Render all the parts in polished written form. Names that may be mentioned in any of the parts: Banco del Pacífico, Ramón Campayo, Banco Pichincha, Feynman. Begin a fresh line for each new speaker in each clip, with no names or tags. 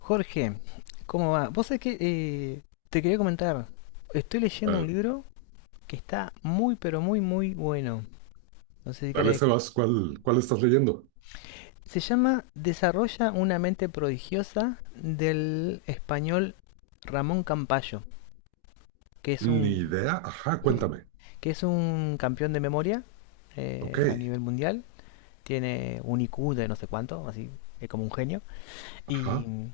Jorge, ¿cómo va? Vos sabés que te quería comentar, estoy leyendo
Ah,
un libro que está muy, pero muy, muy bueno. No sé si
dale,
crees que...
Sebas, ¿cuál estás leyendo?
Se llama Desarrolla una mente prodigiosa del español Ramón Campayo, que es
Ni
un,
idea. Ajá, cuéntame.
que es un campeón de memoria
Ok.
a nivel mundial. Tiene un IQ de no sé cuánto, así es como un genio. Y
Ajá.
mm,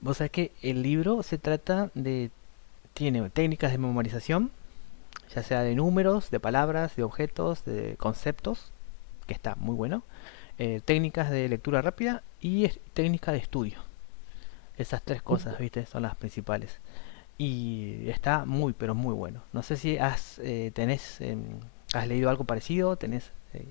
vos sabés que el libro se trata de... Tiene técnicas de memorización ya sea de números, de palabras, de objetos, de conceptos, que está muy bueno, técnicas de lectura rápida y técnicas de estudio. Esas tres cosas,
Súper.
viste, son las principales. Y está muy, pero muy bueno. No sé si has, tenés, ¿Has leído algo parecido, tenés...?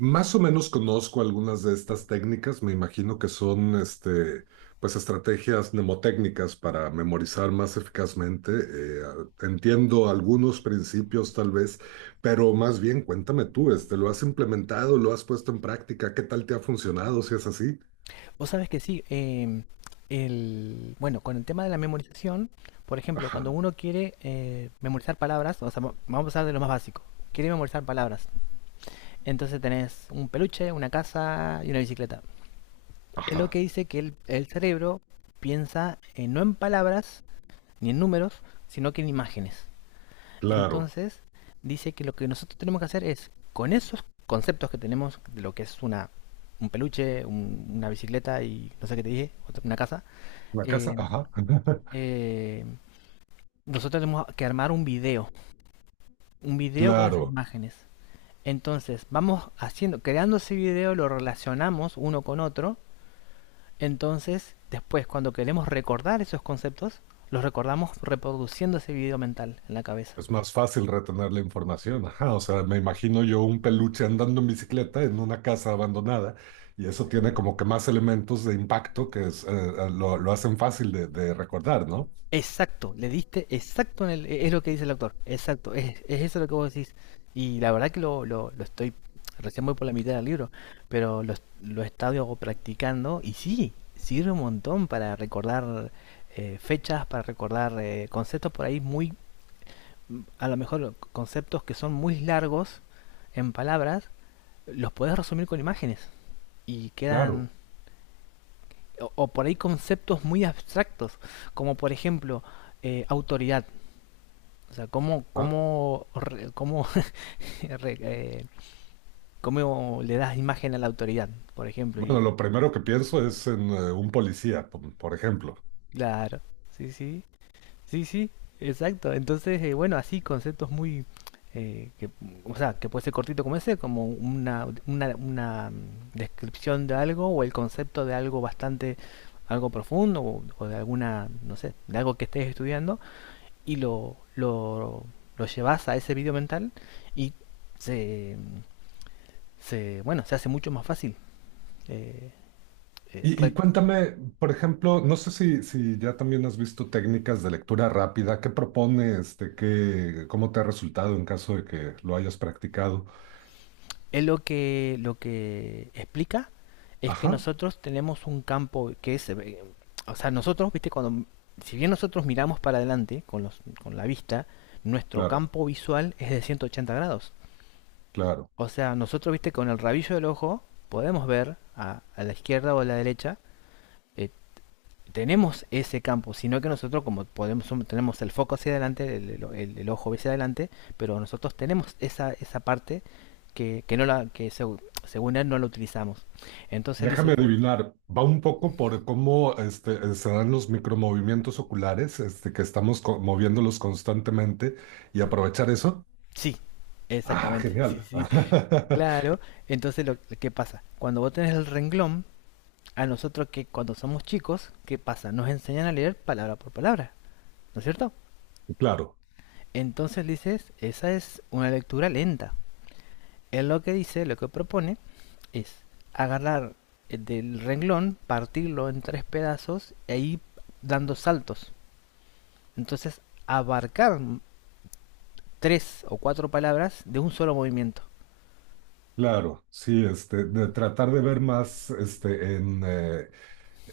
Más o menos conozco algunas de estas técnicas. Me imagino que son, pues, estrategias mnemotécnicas para memorizar más eficazmente. Entiendo algunos principios, tal vez, pero más bien cuéntame tú, ¿lo has implementado? ¿Lo has puesto en práctica? ¿Qué tal te ha funcionado si es así?
Vos sabés que sí, bueno, con el tema de la memorización, por ejemplo, cuando
Ajá,
uno quiere memorizar palabras, o sea, vamos a hablar de lo más básico, quiere memorizar palabras. Entonces tenés un peluche, una casa y una bicicleta. Es lo que
ajá,
dice que el cerebro piensa no en palabras ni en números, sino que en imágenes.
claro.
Entonces dice que lo que nosotros tenemos que hacer es, con esos conceptos que tenemos de lo que es un peluche, una bicicleta y no sé qué te dije, una casa,
La casa,
eh,
ajá.
eh, nosotros tenemos que armar un video con esas
Claro.
imágenes. Entonces vamos haciendo, creando ese video, lo relacionamos uno con otro. Entonces, después, cuando queremos recordar esos conceptos, los recordamos reproduciendo ese video mental en la cabeza.
Es más fácil retener la información. Ajá, o sea, me imagino yo un peluche andando en bicicleta en una casa abandonada y eso tiene como que más elementos de impacto que es, lo hacen fácil de recordar, ¿no?
Exacto, le diste exacto en es lo que dice el autor, exacto, es eso lo que vos decís. Y la verdad que lo estoy, recién voy por la mitad del libro, pero lo he estado practicando y sí, sirve un montón para recordar fechas, para recordar conceptos por ahí muy, a lo mejor conceptos que son muy largos en palabras, los podés resumir con imágenes y
Claro.
quedan, o por ahí conceptos muy abstractos, como por ejemplo autoridad. O sea,
Ah,
cómo, eh, cómo le das imagen a la autoridad, por ejemplo?
bueno,
Y
lo primero que pienso es en un policía, por ejemplo.
claro, sí, sí, sí, sí, exacto. Entonces, bueno, así conceptos muy... eh, que, o sea, que puede ser cortito como ese, como una descripción de algo o el concepto de algo bastante, algo profundo o de alguna, no sé, de algo que estés estudiando y lo llevas a ese video mental y se, se, bueno, se hace mucho más fácil. Eh, eh,
Y cuéntame, por ejemplo, no sé si, si ya también has visto técnicas de lectura rápida. ¿Qué propone este, qué, cómo te ha resultado en caso de que lo hayas practicado?
es lo que explica es que
Ajá,
nosotros tenemos un campo que es, o sea, nosotros, viste, cuando, si bien nosotros miramos para adelante con la vista, nuestro
claro,
campo visual es de 180 grados.
claro.
O sea, nosotros, viste, con el rabillo del ojo podemos ver a la izquierda o a la derecha eh, tenemos ese campo, sino que nosotros como podemos tenemos el foco hacia adelante, el ojo hacia adelante, pero nosotros tenemos esa parte que no la que seg- según él no la utilizamos. Entonces él
Déjame
dice,
adivinar, va un poco por cómo este, se dan los micromovimientos oculares, este, que estamos moviéndolos constantemente y aprovechar eso.
sí,
Ah,
exactamente, sí,
genial.
sí, claro. Entonces lo que pasa, cuando vos tenés el renglón, a nosotros que cuando somos chicos, ¿qué pasa? Nos enseñan a leer palabra por palabra, ¿no es cierto?
Claro,
Entonces dices, esa es una lectura lenta. Él lo que propone, es agarrar del renglón, partirlo en tres pedazos y ahí dando saltos. Entonces, abarcar tres o cuatro palabras de un solo movimiento.
claro, sí, este, de tratar de ver más este, en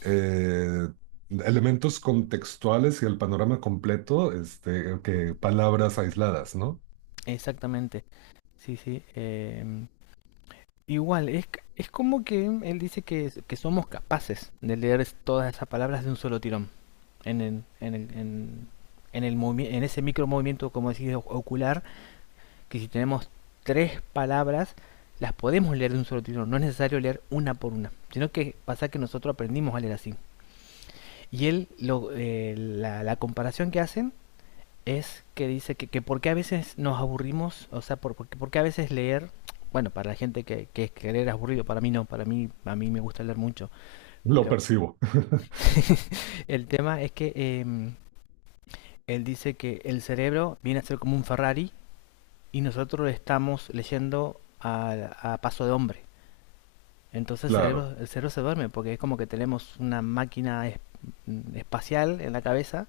eh, elementos contextuales y el panorama completo, este, que palabras aisladas, ¿no?
Exactamente. Sí, sí. Igual, es como que él dice que somos capaces de leer todas esas palabras de un solo tirón. En el, en el, en, en el en ese micro movimiento, como decís, ocular, que si tenemos tres palabras, las podemos leer de un solo tirón. No es necesario leer una por una, sino que pasa que nosotros aprendimos a leer así. Y él, la comparación que hacen es que dice que por qué a veces nos aburrimos, o sea, por qué a veces leer bueno, para la gente que leer es aburrido, para mí no, para mí, a mí me gusta leer mucho.
Lo
Pero
percibo.
el tema es que él dice que el cerebro viene a ser como un Ferrari y nosotros estamos leyendo a paso de hombre. Entonces
Claro,
el cerebro se duerme porque es como que tenemos una máquina espacial en la cabeza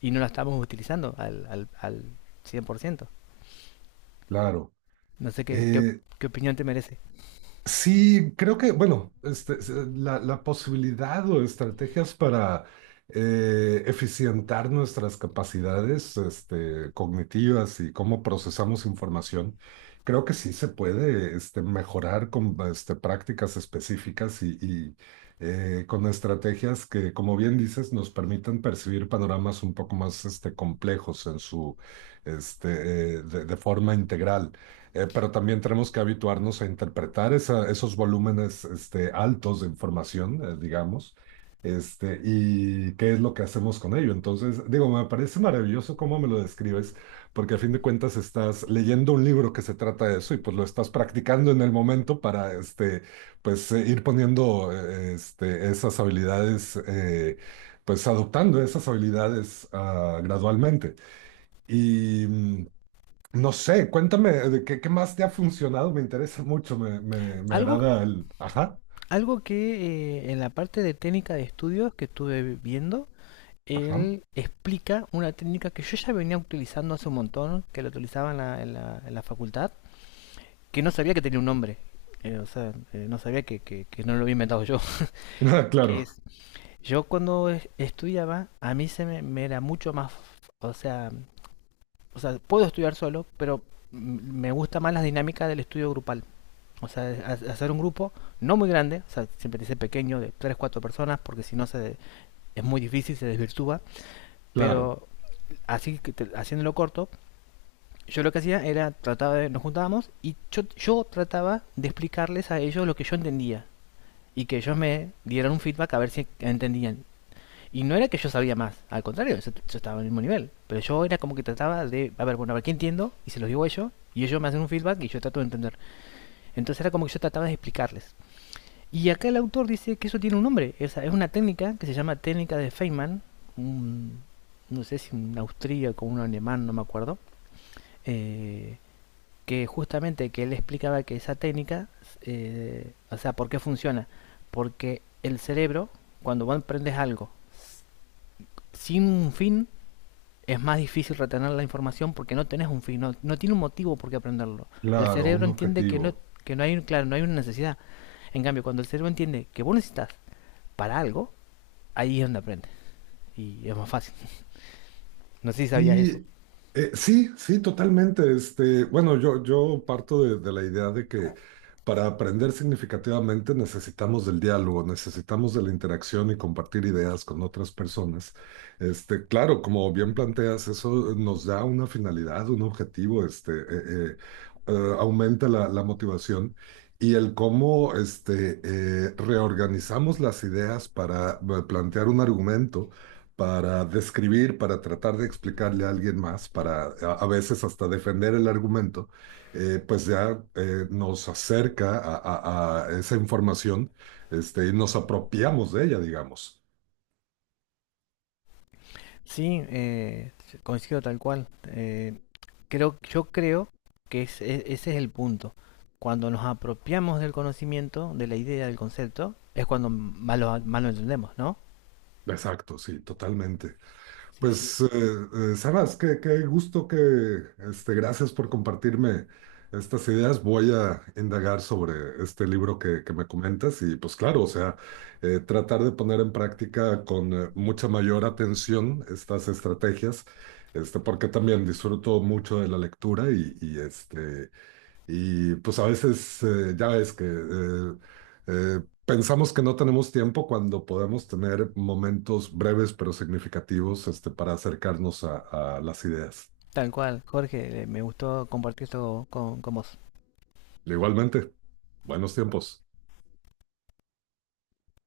y no la estamos utilizando al cien por ciento.
claro.
No sé
Eh,
qué opinión te merece.
Sí, creo que, bueno, es, la, la posibilidad o estrategias para eficientar nuestras capacidades este, cognitivas y cómo procesamos información, creo que sí se puede este, mejorar con este, prácticas específicas y, con estrategias que, como bien dices, nos permitan percibir panoramas un poco más este, complejos en su, de forma integral. Pero también tenemos que habituarnos a interpretar esos volúmenes este, altos de información, digamos, este, y qué es lo que hacemos con ello. Entonces, digo, me parece maravilloso cómo me lo describes, porque a fin de cuentas estás leyendo un libro que se trata de eso y pues lo estás practicando en el momento para este, pues, ir poniendo esas habilidades, pues adoptando esas habilidades ah, gradualmente. Y mm, no sé, cuéntame de qué, qué más te ha funcionado, me interesa mucho, me
Algo,
agrada el... Ajá,
Algo que en la parte de técnica de estudios que estuve viendo,
ajá.
él explica una técnica que yo ya venía utilizando hace un montón, que la utilizaba en la facultad, que no sabía que tenía un nombre. No sabía que no lo había inventado yo. Que
Claro,
es... Yo cuando estudiaba, a mí me era mucho más, o sea, o sea, puedo estudiar solo, pero me gusta más la dinámica del estudio grupal. O sea, hacer un grupo no muy grande, o sea, siempre dice pequeño, de 3 4 personas, porque si no se, es muy difícil, se desvirtúa,
claro,
pero así haciéndolo corto, yo lo que hacía era trataba de nos juntábamos y yo, trataba de explicarles a ellos lo que yo entendía y que ellos me dieran un feedback a ver si entendían. Y no era que yo sabía más, al contrario, yo, estaba en el mismo nivel. Pero yo era como que trataba de, a ver, bueno, a ver qué entiendo, y se los digo a ellos, y ellos me hacen un feedback y yo trato de entender. Entonces era como que yo trataba de explicarles. Y acá el autor dice que eso tiene un nombre, es una técnica que se llama técnica de Feynman, un, no sé si un austríaco o un alemán, no me acuerdo, eh, que justamente que él explicaba que esa técnica, o sea, ¿por qué funciona? Porque el cerebro, cuando vos aprendes algo sin un fin, es más difícil retener la información porque no tenés un fin, no tiene un motivo por qué aprenderlo. El
claro,
cerebro
un
entiende
objetivo.
que no hay un, claro, no hay una necesidad. En cambio, cuando el cerebro entiende que vos necesitas para algo, ahí es donde aprendes. Y es más fácil. No sé si sabías eso.
Sí, sí, sí, totalmente. Este, bueno, yo parto de la idea de que para aprender significativamente necesitamos del diálogo, necesitamos de la interacción y compartir ideas con otras personas. Este, claro, como bien planteas, eso nos da una finalidad, un objetivo, eh, aumenta la, la motivación. Y el cómo este, reorganizamos las ideas para plantear un argumento para describir, para tratar de explicarle a alguien más, para a veces hasta defender el argumento, pues ya nos acerca a, a esa información, este, y nos apropiamos de ella, digamos.
Sí, coincido tal cual. Yo creo que ese es el punto. Cuando nos apropiamos del conocimiento, de la idea, del concepto, es cuando más lo entendemos, ¿no?
Exacto, sí, totalmente.
Sí, sí.
Pues, Sebas, qué, qué gusto que, este, gracias por compartirme estas ideas. Voy a indagar sobre este libro que me comentas y pues claro, o sea, tratar de poner en práctica con mucha mayor atención estas estrategias, este, porque también disfruto mucho de la lectura y, este, y pues a veces ya ves que pensamos que no tenemos tiempo cuando podemos tener momentos breves pero significativos este, para acercarnos a las ideas.
Tal cual, Jorge, me gustó compartir esto con vos.
Igualmente, buenos tiempos.